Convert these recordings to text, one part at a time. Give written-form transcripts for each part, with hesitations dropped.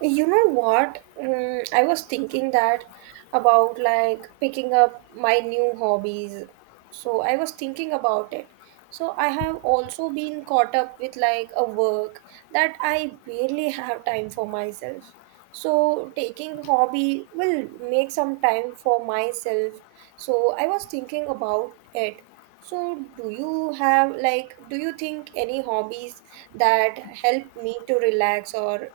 You know what? I was thinking that about like picking up my new hobbies. So I was thinking about it. So I have also been caught up with like a work that I barely have time for myself. So taking hobby will make some time for myself. So I was thinking about it. So do you have like do you think any hobbies that help me to relax, or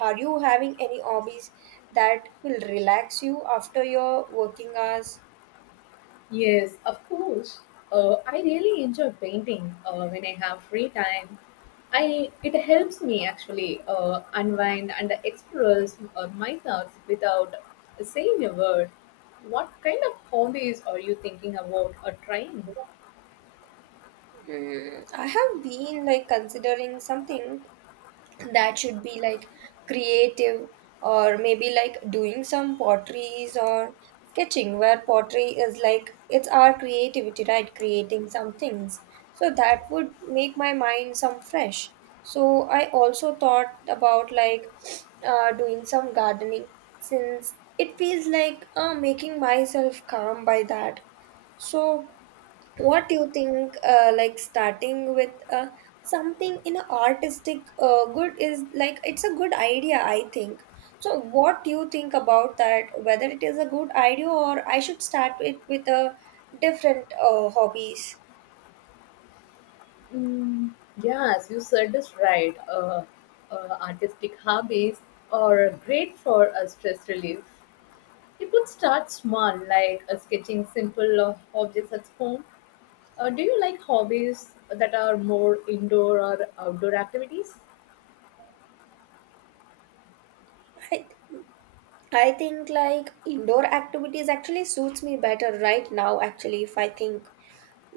are you having any hobbies that will relax you after your working hours? Yes, of course. I really enjoy painting when I have free time. I It helps me actually unwind and express my thoughts without saying a word. What kind of hobbies are you thinking about or trying? I have been like considering something that should be like creative, or maybe like doing some potteries or sketching, where pottery is like it's our creativity, right, creating some things, so that would make my mind some fresh. So I also thought about like doing some gardening, since it feels like making myself calm by that. So what do you think, like starting with something in an artistic good is like it's a good idea I think. So what do you think about that, whether it is a good idea or I should start it with a different hobbies? Mm, yes, you said this right. Artistic hobbies are great for stress relief. You could start small, like sketching simple objects at home. Do you like hobbies that are more indoor or outdoor activities? I, I think like indoor activities actually suits me better right now actually if I think.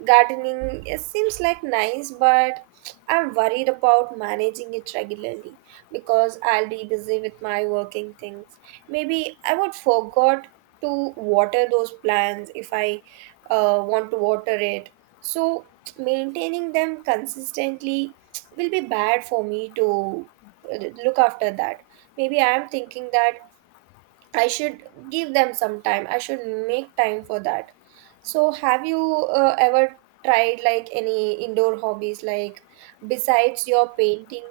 Gardening it seems like nice, but I'm worried about managing it regularly because I'll be busy with my working things. Maybe I would forgot to water those plants if I want to water it. So maintaining them consistently will be bad for me to uh, look after that. Maybe I am thinking that I should give them some time. I should make time for that. So, have you ever tried like any indoor hobbies, like besides your painting?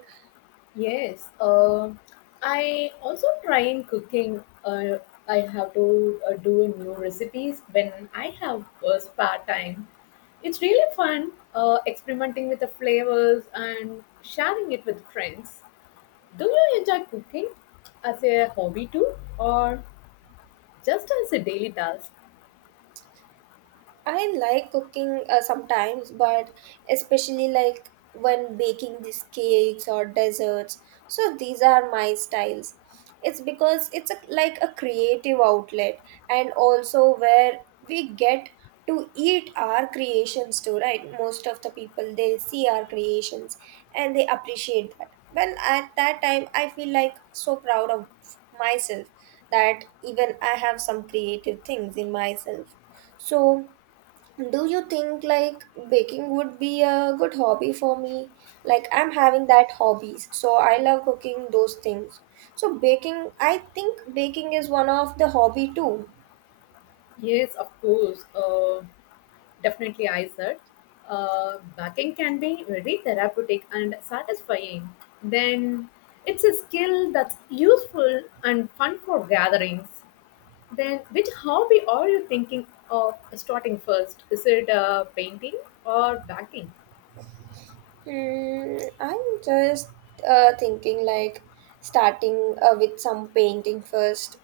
Yes, I also try in cooking. I have to do new recipes when I have spare time. It's really fun experimenting with the flavors and sharing it with friends. Do you enjoy cooking as a hobby too, or just as a daily task? I like cooking sometimes, but especially like when baking these cakes or desserts. So these are my styles. It's because it's a, like a creative outlet, and also where we get to eat our creations too, right? Most of the people they see our creations and they appreciate that. Well, at that time, I feel like so proud of myself that even I have some creative things in myself. So do you think like baking would be a good hobby for me, like I'm having that hobbies, so I love cooking those things, so baking I think baking is one of the hobby too. Yes, of course. Definitely, I said. Backing can be very therapeutic and satisfying. Then it's a skill that's useful and fun for gatherings. Then, which hobby are you thinking of starting first? Is it painting or backing? I'm just thinking like starting with some painting first,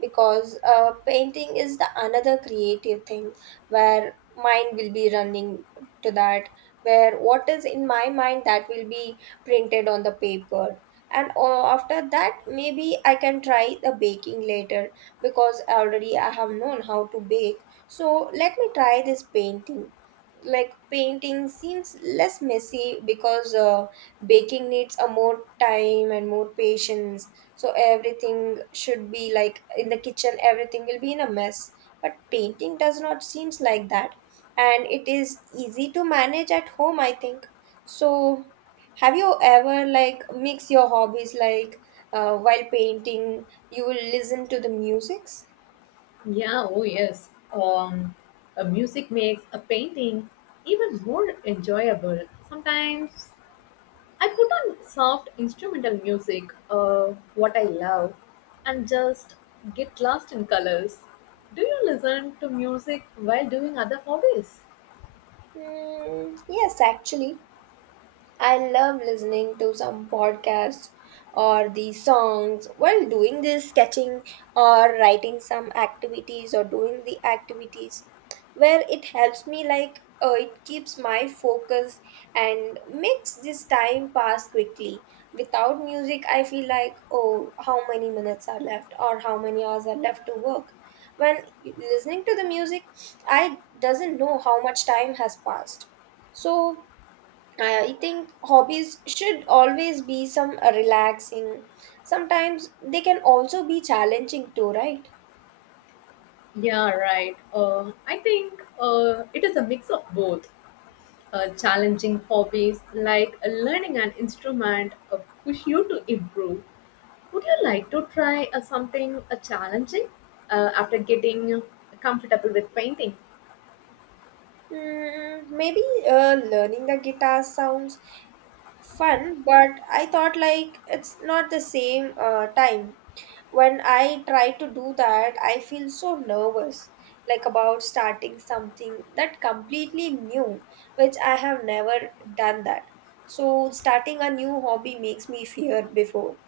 because painting is the another creative thing where mind will be running to that, where what is in my mind that will be printed on the paper, and after that maybe I can try the baking later, because already I have known how to bake, so let me try this painting. Like painting seems less messy because baking needs a more time and more patience, so everything should be like in the kitchen everything will be in a mess, but painting does not seems like that, and it is easy to manage at home I think. So have you ever like mix your hobbies, like while painting you will listen to the musics? Yeah, oh yes. A music makes a painting even more enjoyable. Sometimes I put on soft instrumental music, what I love, and just get lost in colors. Do you listen to music while doing other hobbies? Mm, yes actually, I love listening to some podcasts or the songs while doing this sketching or writing some activities or doing the activities, where it helps me like it keeps my focus and makes this time pass quickly. Without music, I feel like, oh, how many minutes are left or how many hours are left to work. When listening to the music, I doesn't know how much time has passed. So I think hobbies should always be some relaxing. Sometimes they can also be challenging too, right? Yeah, right. I think it is a mix of both. Challenging hobbies like learning an instrument push you to improve. Would you like to try something challenging after getting comfortable with painting? Maybe learning the guitar sounds fun, but I thought like it's not the same time. When I try to do that, I feel so nervous, like about starting something that completely new, which I have never done that. So starting a new hobby makes me fear before.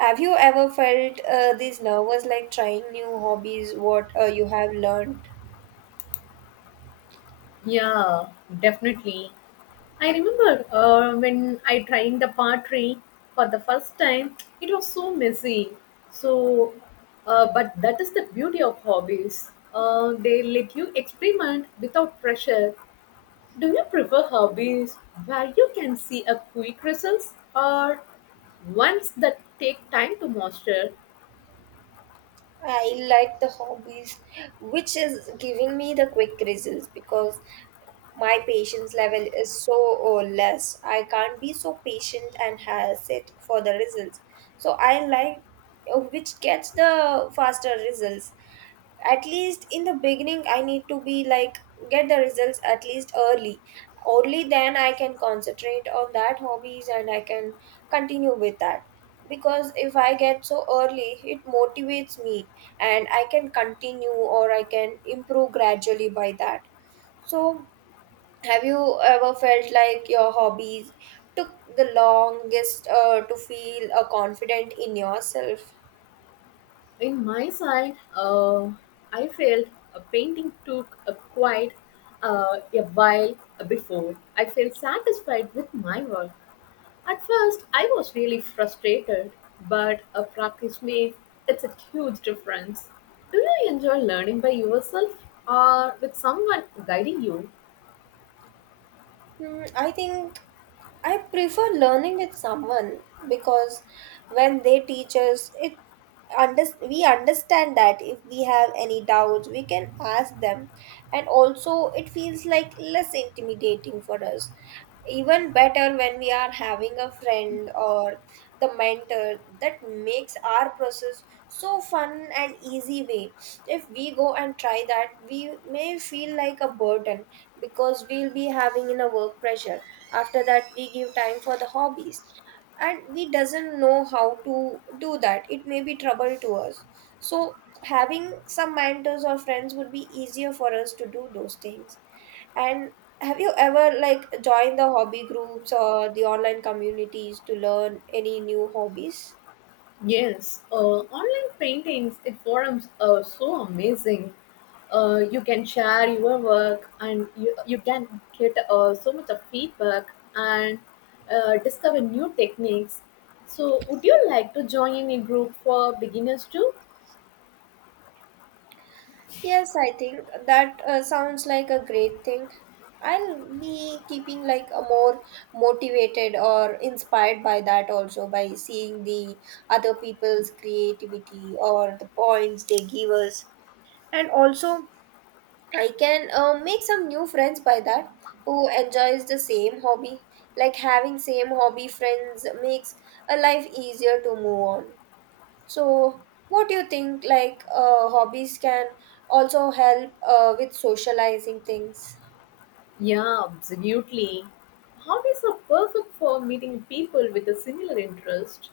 Have you ever felt these nervous like trying new hobbies, what you have learned? Yeah, definitely. I remember when I tried the pottery for the first time, it was so messy. So, but that is the beauty of hobbies. They let you experiment without pressure. Do you prefer hobbies where you can see a quick results or ones that take time to master? I like the hobbies which is giving me the quick results, because my patience level is so less. I can't be so patient and has it for the results. So I like which gets the faster results. At least in the beginning, I need to be like get the results at least early, only then I can concentrate on that hobbies and I can continue with that, because if I get so early it motivates me, and I can continue or I can improve gradually by that. So have you ever felt like your hobbies took the longest to feel confident in yourself? In my side, I felt a painting took a quite a while before I felt satisfied with my work. At first, I was really frustrated, but a practice made it's a huge difference. Do you enjoy learning by yourself or with someone guiding you? I think I prefer learning with someone, because when they teach us, it under, we understand that if we have any doubts, we can ask them, and also it feels like less intimidating for us. Even better when we are having a friend or the mentor that makes our process so fun and easy way. If we go and try that, we may feel like a burden, because we'll be having in a work pressure, after that we give time for the hobbies and we doesn't know how to do that, it may be trouble to us. So having some mentors or friends would be easier for us to do those things. And have you ever like joined the hobby groups or the online communities to learn any new hobbies? Yes, online paintings, it forums are so amazing. You can share your work and you can get so much of feedback and discover new techniques. So would you like to join a group for beginners too? Yes, I think that sounds like a great thing. I'll be keeping like a more motivated or inspired by that, also by seeing the other people's creativity or the points they give us. And also I can make some new friends by that who enjoys the same hobby. Like having same hobby friends makes a life easier to move on. So, what do you think? Like, hobbies can also help with socializing things. Yeah, absolutely. Hobbies are perfect for meeting people with a similar interest.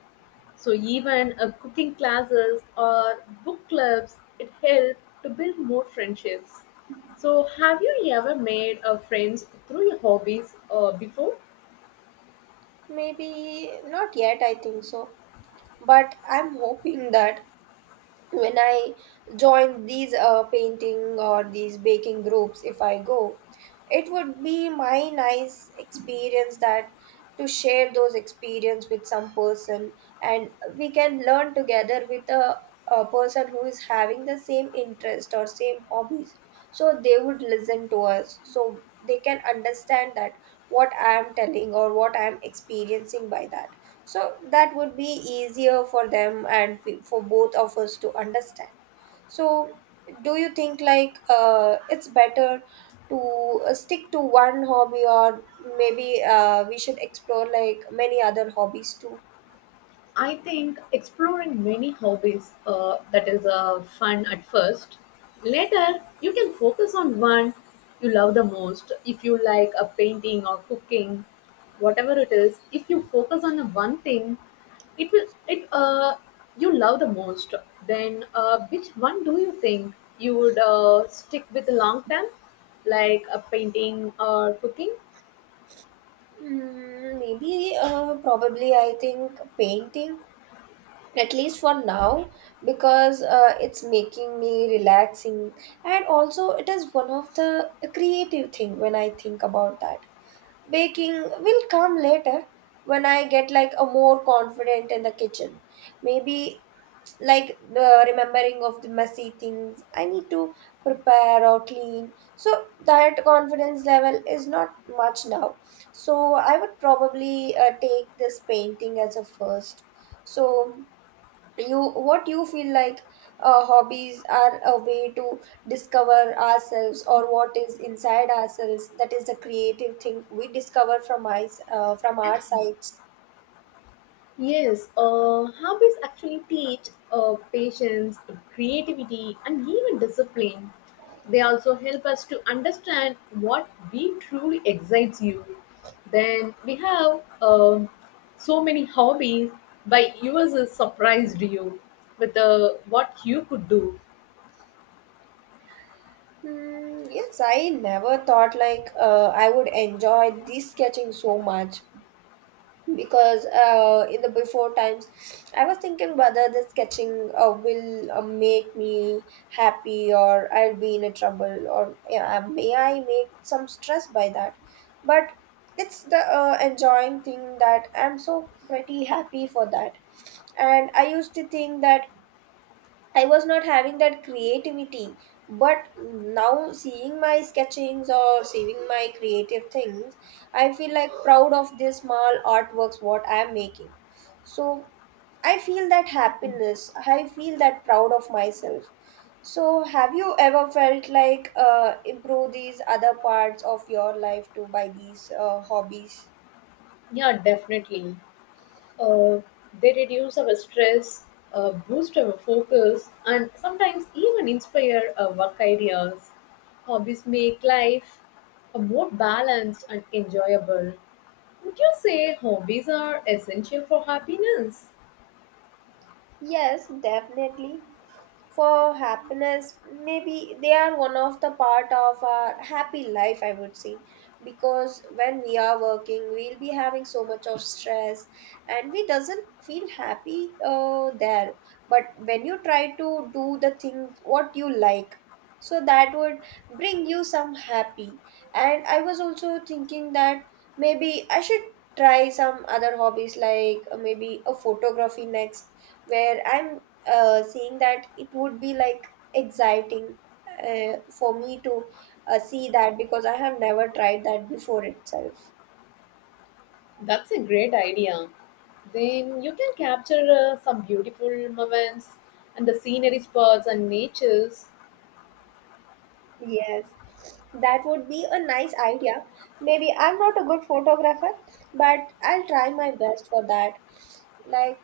So even cooking classes or book clubs, it helps to build more friendships. So have you ever made friends through your hobbies before? Maybe not yet, I think so. But I'm hoping that when I join these painting or these baking groups, if I go, it would be my nice experience, that to share those experience with some person, and we can learn together with a person who is having the same interest or same hobbies, so they would listen to us, so they can understand that what I am telling or what I am experiencing by that. So that would be easier for them and for both of us to understand. So, do you think like it's better to stick to one hobby, or maybe we should explore like many other hobbies too? I think exploring many hobbies, that is fun at first. Later, you can focus on one you love the most. If you like a painting or cooking, whatever it is, if you focus on the one thing, it will it you love the most. Then, which one do you think you would stick with long term, like a painting or cooking? Maybe, probably, I think painting, at least for now, because it's making me relaxing, and also it is one of the creative thing when I think about that. Baking will come later when I get like a more confident in the kitchen. Maybe like the remembering of the messy things I need to prepare or clean. So that confidence level is not much now. So I would probably take this painting as a first. So you what you feel like hobbies are a way to discover ourselves or what is inside ourselves, that is the creative thing we discover from my from our sides. Yes, hobbies actually teach patience, creativity, and even discipline. They also help us to understand what we truly excites you. Then we have so many hobbies, by yours is surprised you with what you could do. Hmm, yes, I never thought like I would enjoy this sketching so much, because in the before times I was thinking whether the sketching will make me happy or I'll be in a trouble, or yeah, may I make some stress by that, but it's the enjoying thing that I'm so pretty happy for that, and I used to think that I was not having that creativity, but now seeing my sketchings or seeing my creative things, I feel like proud of this small artworks what I am making. So I feel that happiness. I feel that proud of myself. So have you ever felt like improve these other parts of your life too by these hobbies? Yeah, definitely. Uh, they reduce our stress, boost our focus, and sometimes even inspire our work ideas. Hobbies make life a more balanced and enjoyable. Would you say hobbies are essential for happiness? Yes, definitely. For happiness, maybe they are one of the part of our happy life I would say, because when we are working we'll be having so much of stress and we doesn't feel happy there, but when you try to do the thing what you like, so that would bring you some happy. And I was also thinking that maybe I should try some other hobbies like maybe a photography next, where I'm saying that it would be like exciting for me to see that, because I have never tried that before itself. That's a great idea. Then you can capture some beautiful moments and the scenery spots and natures. Yes, that would be a nice idea. Maybe I'm not a good photographer, but I'll try my best for that. Like,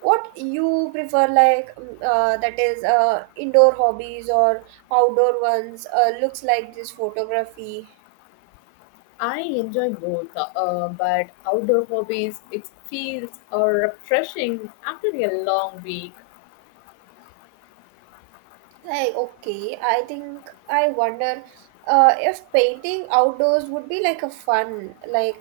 what you prefer, like, that is indoor hobbies or outdoor ones, looks like this photography. I enjoy both, but outdoor hobbies, it feels refreshing after a long week. Hey, okay. I think I wonder if painting outdoors would be like a fun, like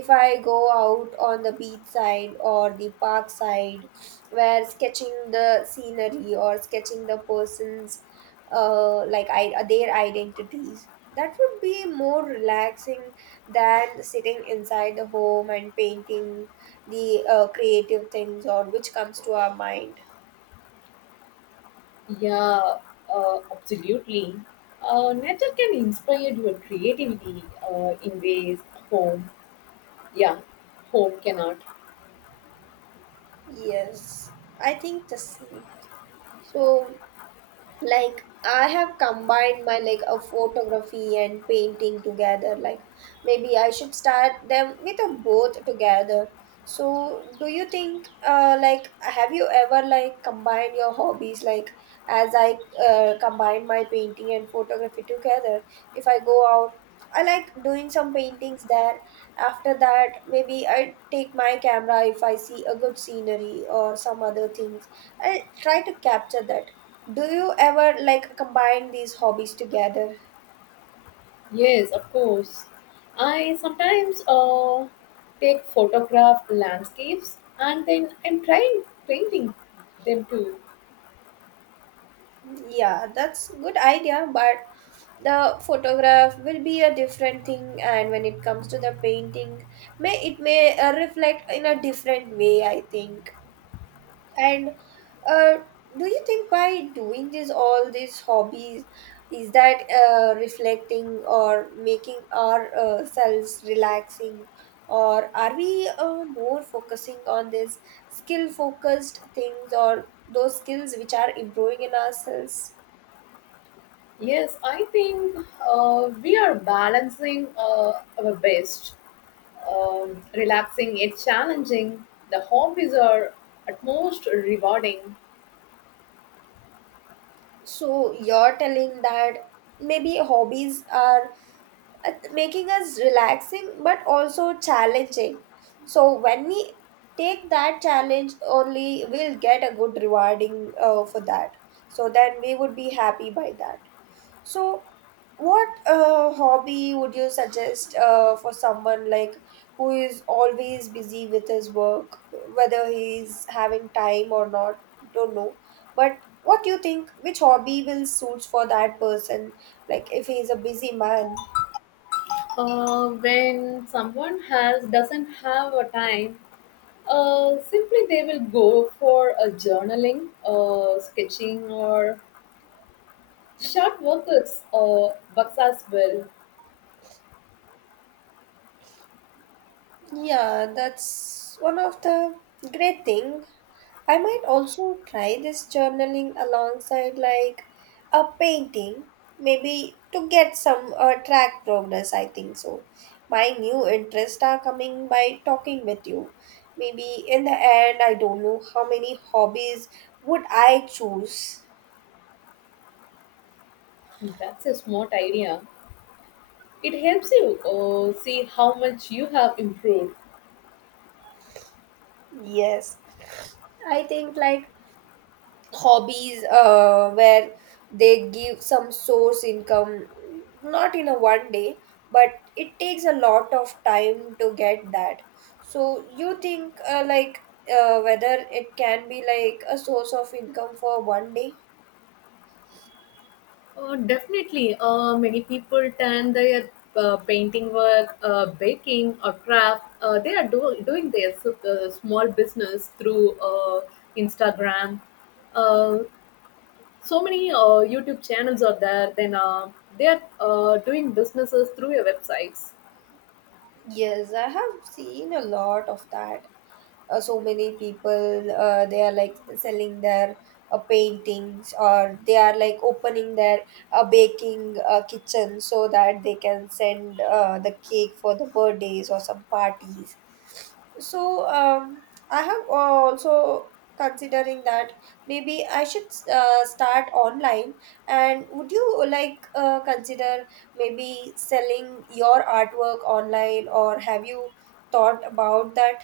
if I go out on the beach side or the park side, where sketching the scenery or sketching the person's like I their identities. That would be more relaxing than sitting inside the home and painting the creative things or which comes to our mind. Yeah, absolutely. Nature can inspire your creativity in ways home, yeah, home cannot. Yes, I think the same. So, like, I have combined my like a photography and painting together. Like, maybe I should start them with a both together. So, do you think, like, have you ever like combined your hobbies? Like, as I combine my painting and photography together, if I go out, I like doing some paintings there. After that, maybe I take my camera if I see a good scenery or some other things. I try to capture that, do you ever like combine these hobbies together? Yes, of course. I sometimes take photograph landscapes and then I'm trying painting them too. Yeah, that's good idea, but the photograph will be a different thing, and when it comes to the painting may it may reflect in a different way, I think. And uh, do you think by doing this, all these hobbies, is that reflecting or making our selves relaxing, or are we more focusing on this skill-focused things or those skills which are improving in ourselves? Yes, I think we are balancing our best, relaxing yet challenging. The hobbies are at most rewarding. So you're telling that maybe hobbies are making us relaxing but also challenging. So when we take that challenge, only we'll get a good rewarding for that. So then we would be happy by that. So what hobby would you suggest for someone like who is always busy with his work, whether he's having time or not, don't know. But what do you think? Which hobby will suits for that person? Like if he's a busy man. When someone has doesn't have a time, simply they will go for a journaling, sketching, or short workouts or bucks as well. Yeah, that's one of the great thing. I might also try this journaling alongside like a painting, maybe to get some track progress. I think so. My new interests are coming by talking with you. Maybe in the end, I don't know how many hobbies would I choose. That's a smart idea. It helps you see how much you have improved. Yes, I think like hobbies where they give some source income, not in a one day, but it takes a lot of time to get that. So you think like whether it can be like a source of income for one day. Definitely, many people turn their painting work, baking, or craft. Doing their small business through Instagram. Uh, so many YouTube channels are there. Then they are doing businesses through your websites. Yes, I have seen a lot of that. So many people, they are like selling their paintings, or they are like opening their baking kitchen so that they can send the cake for the birthdays or some parties. So I have also considering that maybe I should start online. And would you like consider maybe selling your artwork online, or have you thought about that?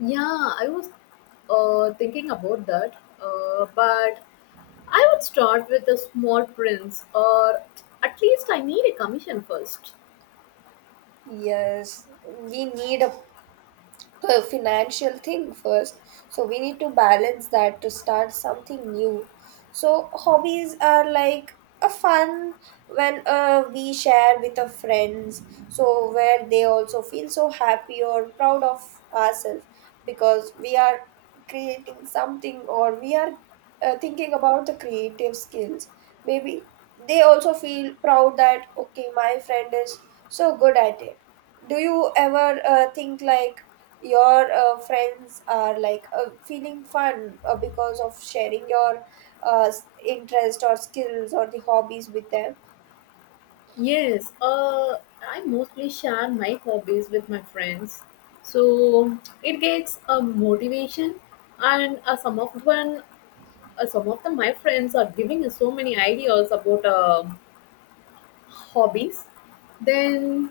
Yeah, I was thinking about that, but I would start with a small prints, or at least I need a commission first. Yes, we need a financial thing first. So we need to balance that to start something new. So hobbies are like a fun when we share with our friends. So where they also feel so happy or proud of ourselves, because we are creating something or we are thinking about the creative skills. Maybe they also feel proud that, okay, my friend is so good at it. Do you ever think like your friends are like feeling fun because of sharing your interest or skills or the hobbies with them? Yes, I mostly share my hobbies with my friends. So it gets a motivation, and some of the, my friends are giving us so many ideas about hobbies, then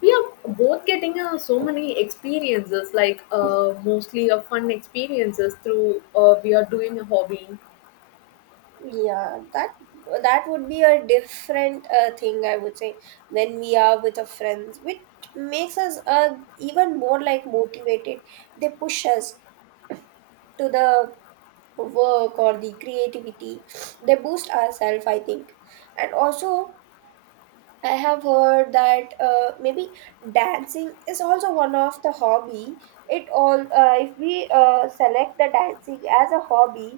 we are both getting so many experiences, like mostly fun experiences through we are doing a hobby. Yeah, that would be a different thing I would say, when we are with our friends, which makes us even more like motivated. They push us to the work or the creativity. They boost ourselves, I think. And also, I have heard that maybe dancing is also one of the hobby. It all, if we select the dancing as a hobby,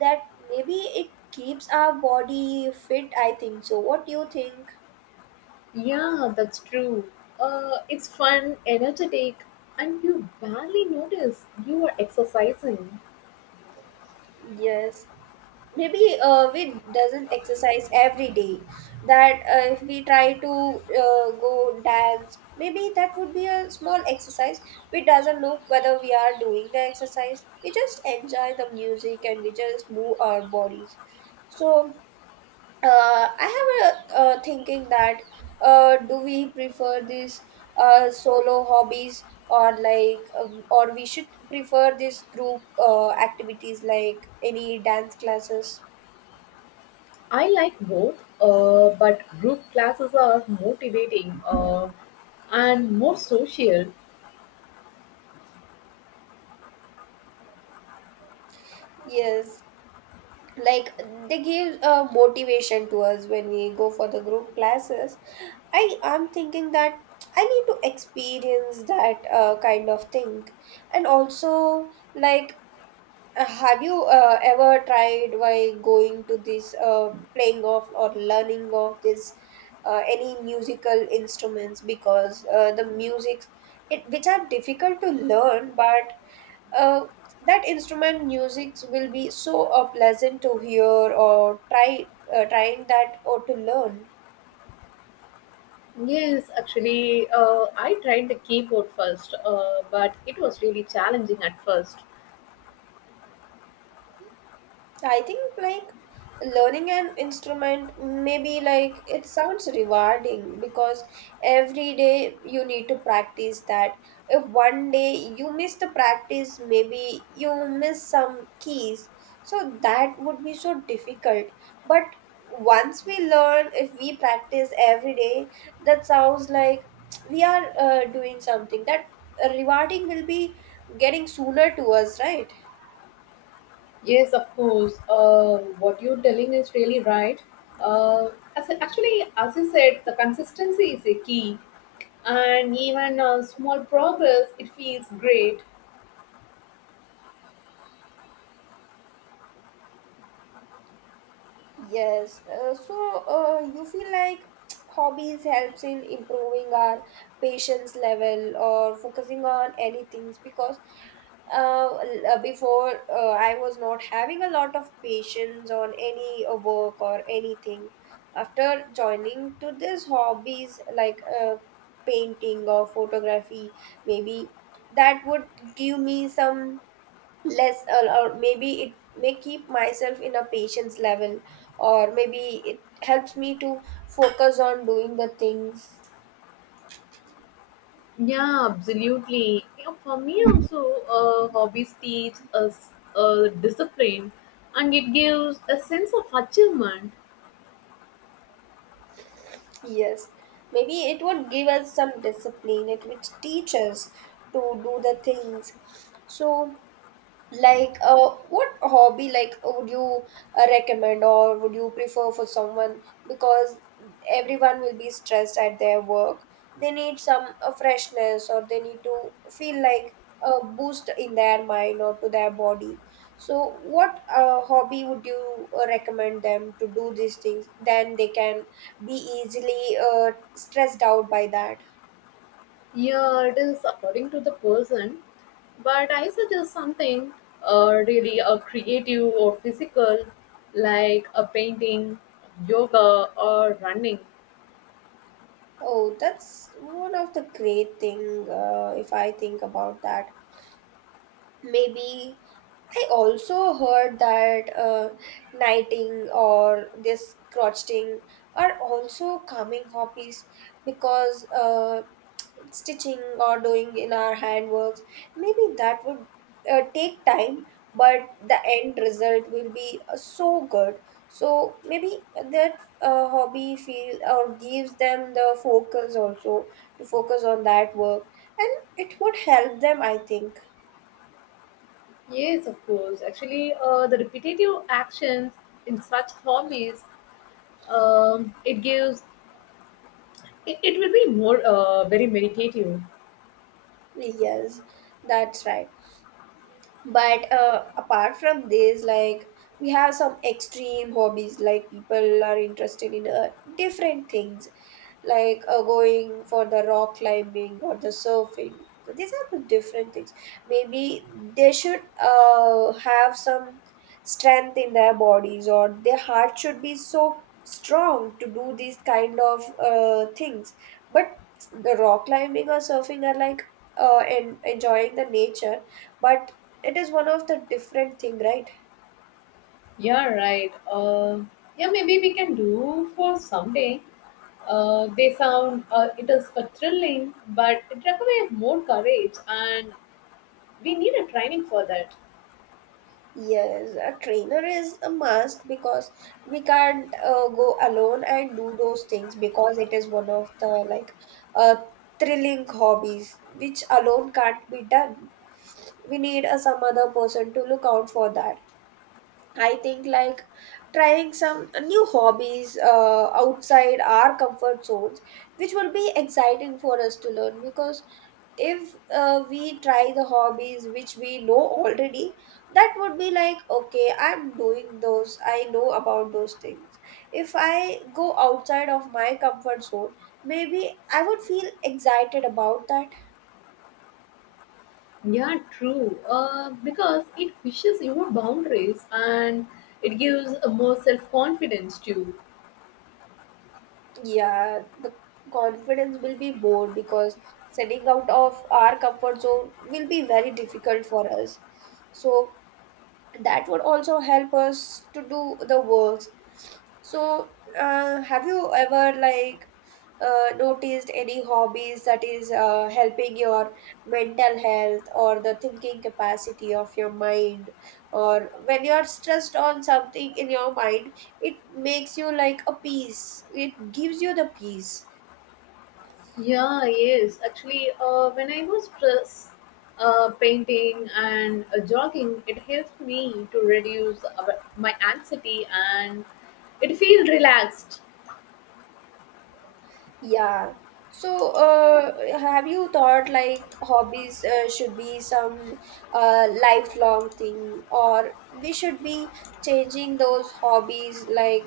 that maybe it keeps our body fit, I think. So what do you think? Yeah, that's true. It's fun, energetic, and you barely notice you are exercising. Yes, maybe we doesn't exercise every day. That if we try to go dance, maybe that would be a small exercise. We doesn't know whether we are doing the exercise, we just enjoy the music and we just move our bodies. So I have a thinking that do we prefer this solo hobbies, or like or we should prefer this group activities like any dance classes? I like both, but group classes are motivating and more social. Yes, like they give a motivation to us when we go for the group classes. I am thinking that I need to experience that kind of thing, and also like, have you ever tried by going to this playing of or learning of this any musical instruments, because the music it which are difficult to learn, but uh, that instrument music will be so pleasant to hear or try trying that or to learn. Yes, actually, I tried the keyboard first, but it was really challenging at first. I think like learning an instrument maybe like it sounds rewarding because every day you need to practice that. If one day you miss the practice, maybe you miss some keys. So that would be so difficult. But once we learn, if we practice every day, that sounds like we are doing something that rewarding will be getting sooner to us, right? Yes, of course. What you're telling is really right. Uh, as Actually, as you said, the consistency is a key. And even a small progress, it feels great. Yes, so you feel like hobbies helps in improving our patience level or focusing on any things, because before I was not having a lot of patience on any work or anything. After joining to this hobbies like painting or photography, maybe that would give me some less or maybe it may keep myself in a patience level, or maybe it helps me to focus on doing the things. Yeah, absolutely. Yeah, for me also, hobbies teach us discipline, and it gives a sense of achievement. Yes, maybe it would give us some discipline it which teach us to do the things. So like what hobby like would you recommend or would you prefer for someone, because everyone will be stressed at their work. They need some freshness or they need to feel like a boost in their mind or to their body. So what hobby would you recommend them to do these things, then they can be easily stressed out by that? Yeah, it is according to the person, but I suggest something really creative or physical, like a painting, yoga, or running. Oh, that's one of the great thing. If I think about that, maybe I also heard that knighting or this crocheting are also calming hobbies, because stitching or doing in our handworks, maybe that would take time, but the end result will be so good. So maybe that hobby feel or gives them the focus also to focus on that work, and it would help them, I think. Yes, of course. Actually, the repetitive actions in such hobbies it gives it will be more very meditative. Yes, that's right. But apart from this, like we have some extreme hobbies, like people are interested in different things like going for the rock climbing or the surfing. So these are the different things. Maybe they should have some strength in their bodies, or their heart should be so strong to do these kind of things. But the rock climbing or surfing are like enjoying the nature, but it is one of the different thing, right? Yeah, right. Yeah, maybe we can do for someday. They sound, it is a thrilling, but it requires more courage and we need a training for that. Yes, a trainer is a must, because we can't go alone and do those things, because it is one of the like uh, thrilling hobbies which alone can't be done. We need some other person to look out for that. I think like trying some new hobbies outside our comfort zones, which will be exciting for us to learn, because if we try the hobbies which we know already, that would be like, okay, I'm doing those, I know about those things. If I go outside of my comfort zone, maybe I would feel excited about that. Yeah, true. Because it pushes your boundaries and it gives a more self-confidence too. Yeah, the confidence will be more, because setting out of our comfort zone will be very difficult for us. So that would also help us to do the works. So, have you ever like noticed any hobbies that is helping your mental health or the thinking capacity of your mind, or when you are stressed on something in your mind, it makes you like a peace, it gives you the peace? Yeah, yes. Actually, when I was stressed, painting and jogging, it helped me to reduce my anxiety and it feel relaxed. Yeah, so have you thought like hobbies should be some lifelong thing, or we should be changing those hobbies like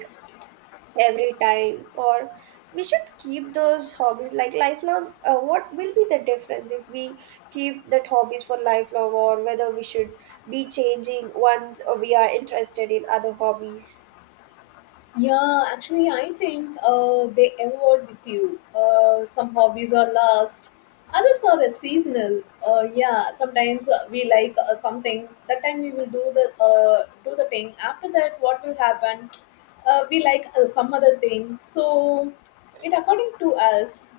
every time, or we should keep those hobbies like lifelong? What will be the difference if we keep that hobbies for lifelong, or whether we should be changing once we are interested in other hobbies? Yeah, actually, I think they evolve with you. Some hobbies are last, others are seasonal. Yeah, sometimes we like something. That time we will do the thing. After that, what will happen? We like some other thing. So it according to us.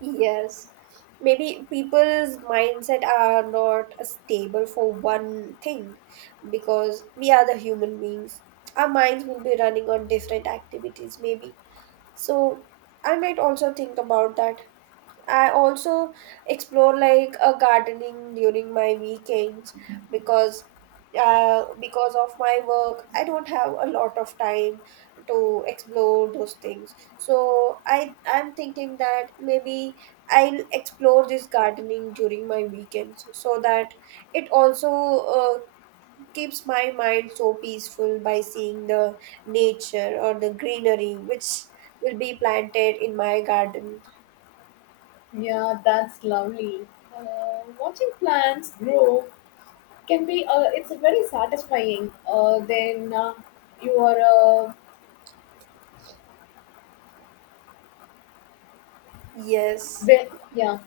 Yes, maybe people's mindset are not stable for one thing, because we are the human beings, our minds will be running on different activities maybe. So I might also think about that. I also explore like a gardening during my weekends, because because of my work I don't have a lot of time to explore those things. So I'm thinking that maybe I'll explore this gardening during my weekends so that it also keeps my mind so peaceful by seeing the nature or the greenery which will be planted in my garden. Yeah, that's lovely. Watching plants grow can be. It's very satisfying. Then you are. Yes. ve- yeah.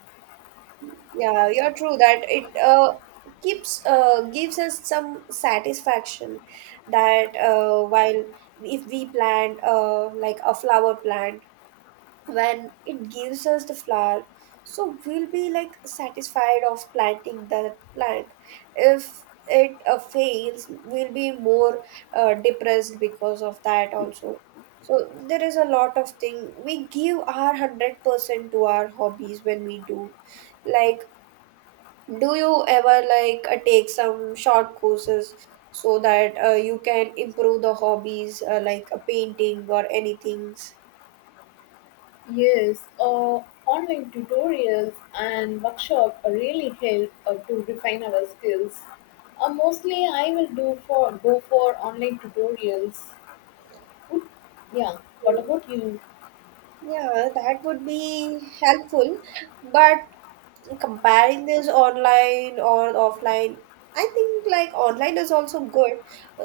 Yeah, you're true that it keeps gives us some satisfaction that while if we plant like a flower plant, when it gives us the flower, so we'll be like satisfied of planting that plant. If it fails, we'll be more depressed because of that also. So there is a lot of thing we give our 100% to our hobbies when we do like do you ever take some short courses so that you can improve the hobbies like painting or anything? Yes, online tutorials and workshop really help to refine our skills. Mostly, I will do for go for online tutorials. Good. Yeah. What about you? Yeah, that would be helpful. But comparing this online or offline, I think like online is also good.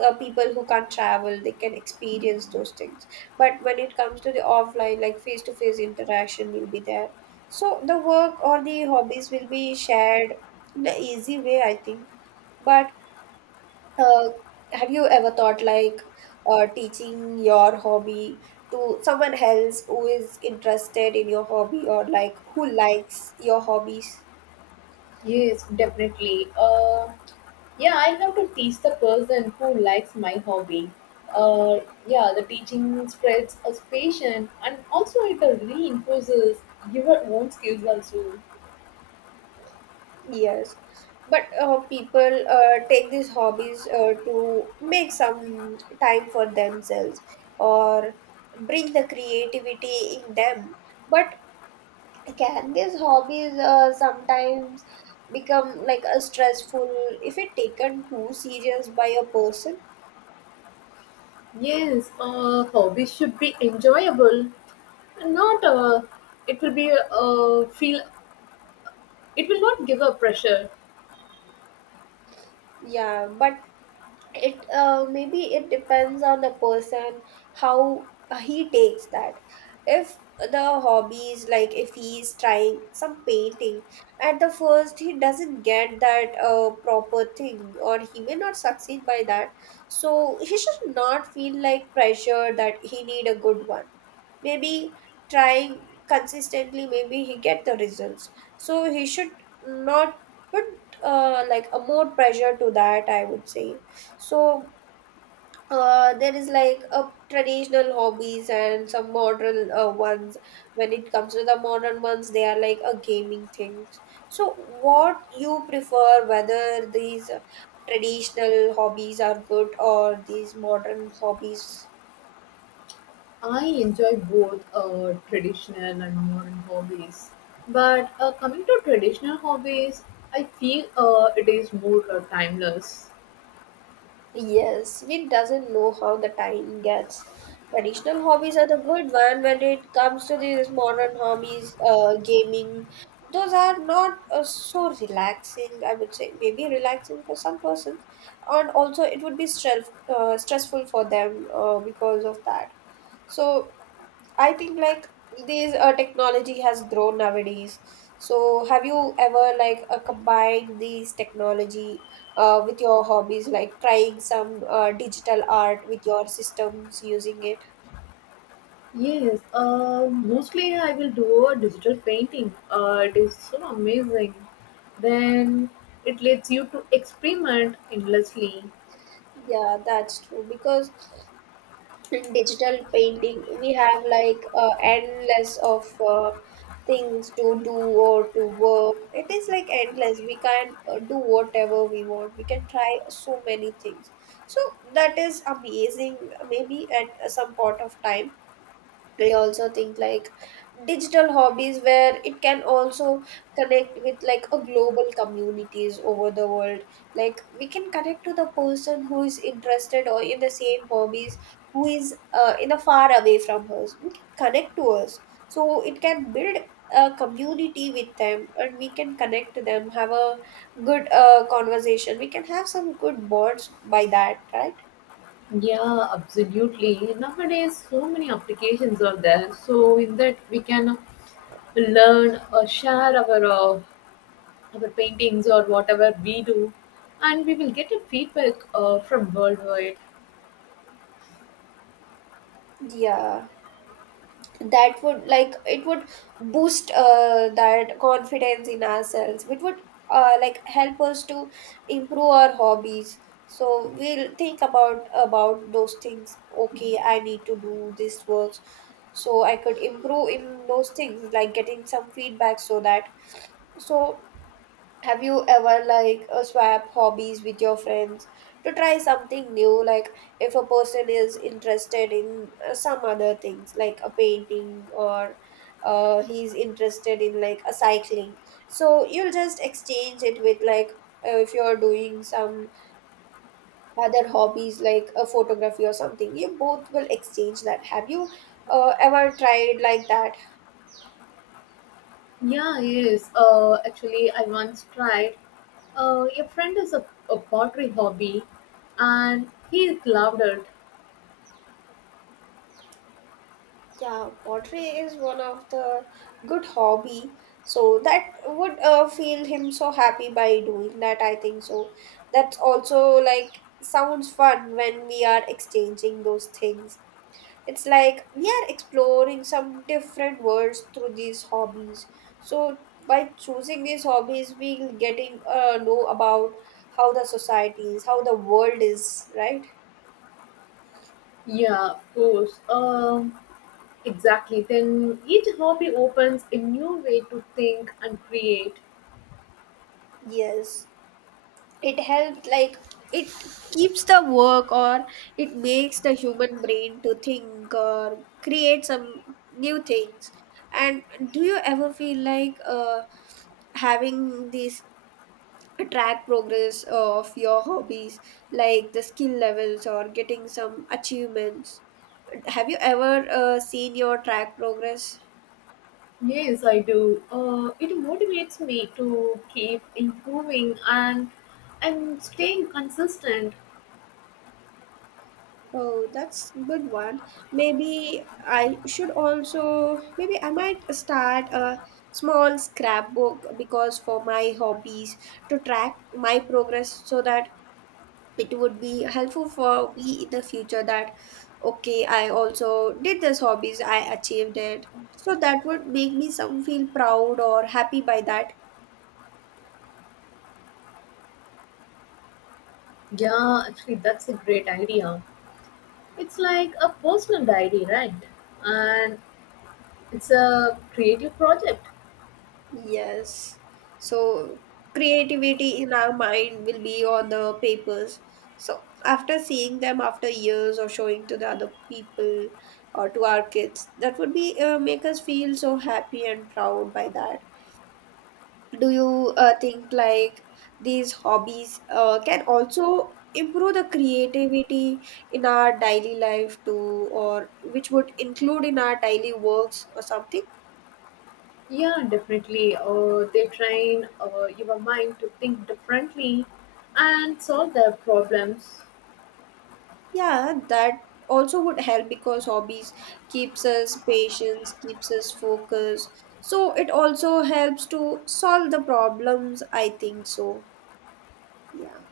People who can't travel, they can experience those things, but when it comes to the offline, like face to face interaction will be there, so the work or the hobbies will be shared in an easy way, I think. But uh, have you ever thought like teaching your hobby to someone else who is interested in your hobby or like who likes your hobbies? Yes, definitely. Yeah, I have to teach the person who likes my hobby. Uh, yeah, the teaching spreads a passion and also it reinforces your own skills also. Yes, but people take these hobbies to make some time for themselves or bring the creativity in them. But can these hobbies sometimes become like a stressful if it taken too serious by a person? Yes, hobbies should be enjoyable, not it will be feel it will not give a pressure. Yeah, but it maybe it depends on the person, how he takes that. If the hobbies, like if he's trying some painting at the first, he doesn't get that proper thing or he may not succeed by that, so he should not feel like pressure that he need a good one. Maybe trying consistently maybe he get the results, so he should not put like a more pressure to that, I would say. So there is like a traditional hobbies and some modern ones. When it comes to the modern ones, they are like a gaming things. So what you prefer, whether these traditional hobbies are good or these modern hobbies? I enjoy both traditional and modern hobbies, but coming to traditional hobbies, I feel it is more timeless. Yes, we doesn't know how the time gets. Traditional hobbies are the good one. When it comes to these modern hobbies, gaming, those are not so relaxing. I would say maybe relaxing for some persons, and also it would be stressful for them because of that. So I think like these technology has grown nowadays. So have you ever combined these technology with your hobbies, like trying some digital art with your systems using it? Yes, mostly I will do a digital painting. It is so amazing. Then it lets you to experiment endlessly. Yeah, that's true because in digital painting we have like endless of things to do or to work. It is like endless, we can do whatever we want, we can try so many things. So that is amazing. Maybe at some point of time we also think like digital hobbies where it can also connect with like a global communities over the world, like we can connect to the person who is interested or in the same hobbies who is in a far away from us, we can connect to us. So it can build a community with them and we can connect to them, have a good conversation, we can have some good bonds by that, right? Yeah, absolutely. Nowadays, so many applications are there. So in that we can learn or share our paintings or whatever we do, and we will get a feedback from worldwide. Yeah, that would like it would boost that confidence in ourselves. It would like help us to improve our hobbies. So we'll think about those things, okay, I need to do this work so I could improve in those things, like getting some feedback so that. So have you ever swap hobbies with your friends to try something new? Like if a person is interested in some other things like a painting or he's interested in like a cycling. So you'll just exchange it with like, if you're doing some other hobbies like a photography or something, you both will exchange that. Have you ever tried like that? Yeah, yes. Actually, I once tried. A friend has a pottery hobby, and he loved it. Yeah, pottery is one of the good hobby. So that would feel him so happy by doing that, I think so. That's also like sounds fun when we are exchanging those things. It's like we are exploring some different worlds through these hobbies. So by choosing these hobbies, we getting know about how the society is, how the world is, right? Yeah, of course. Exactly. Then each hobby opens a new way to think and create. Yes. It helps like it keeps the work or it makes the human brain to think or create some new things. And do you ever feel like having these track progress of your hobbies, like the skill levels or getting some achievements? Have you ever seen your track progress? Yes, I do. It motivates me to keep improving and staying consistent. Oh, that's good one. Maybe I should also, maybe I might start a small scrapbook because for my hobbies, to track my progress so that it would be helpful for me in the future that, okay, I also did this hobbies, I achieved it. So that would make me some feel proud or happy by that. Yeah, actually, that's a great idea. It's like a personal diary, right? And it's a creative project. Yes. So creativity in our mind will be on the papers. So after seeing them after years or showing to the other people or to our kids, that would be make us feel so happy and proud by that. Do you think like these hobbies can also improve the creativity in our daily life too, or which would include in our daily works or something? Yeah, definitely. They train your mind to think differently and solve their problems. Yeah, that also would help because hobbies keeps us patience, keeps us focused. So it also helps to solve the problems, I think so. Yeah.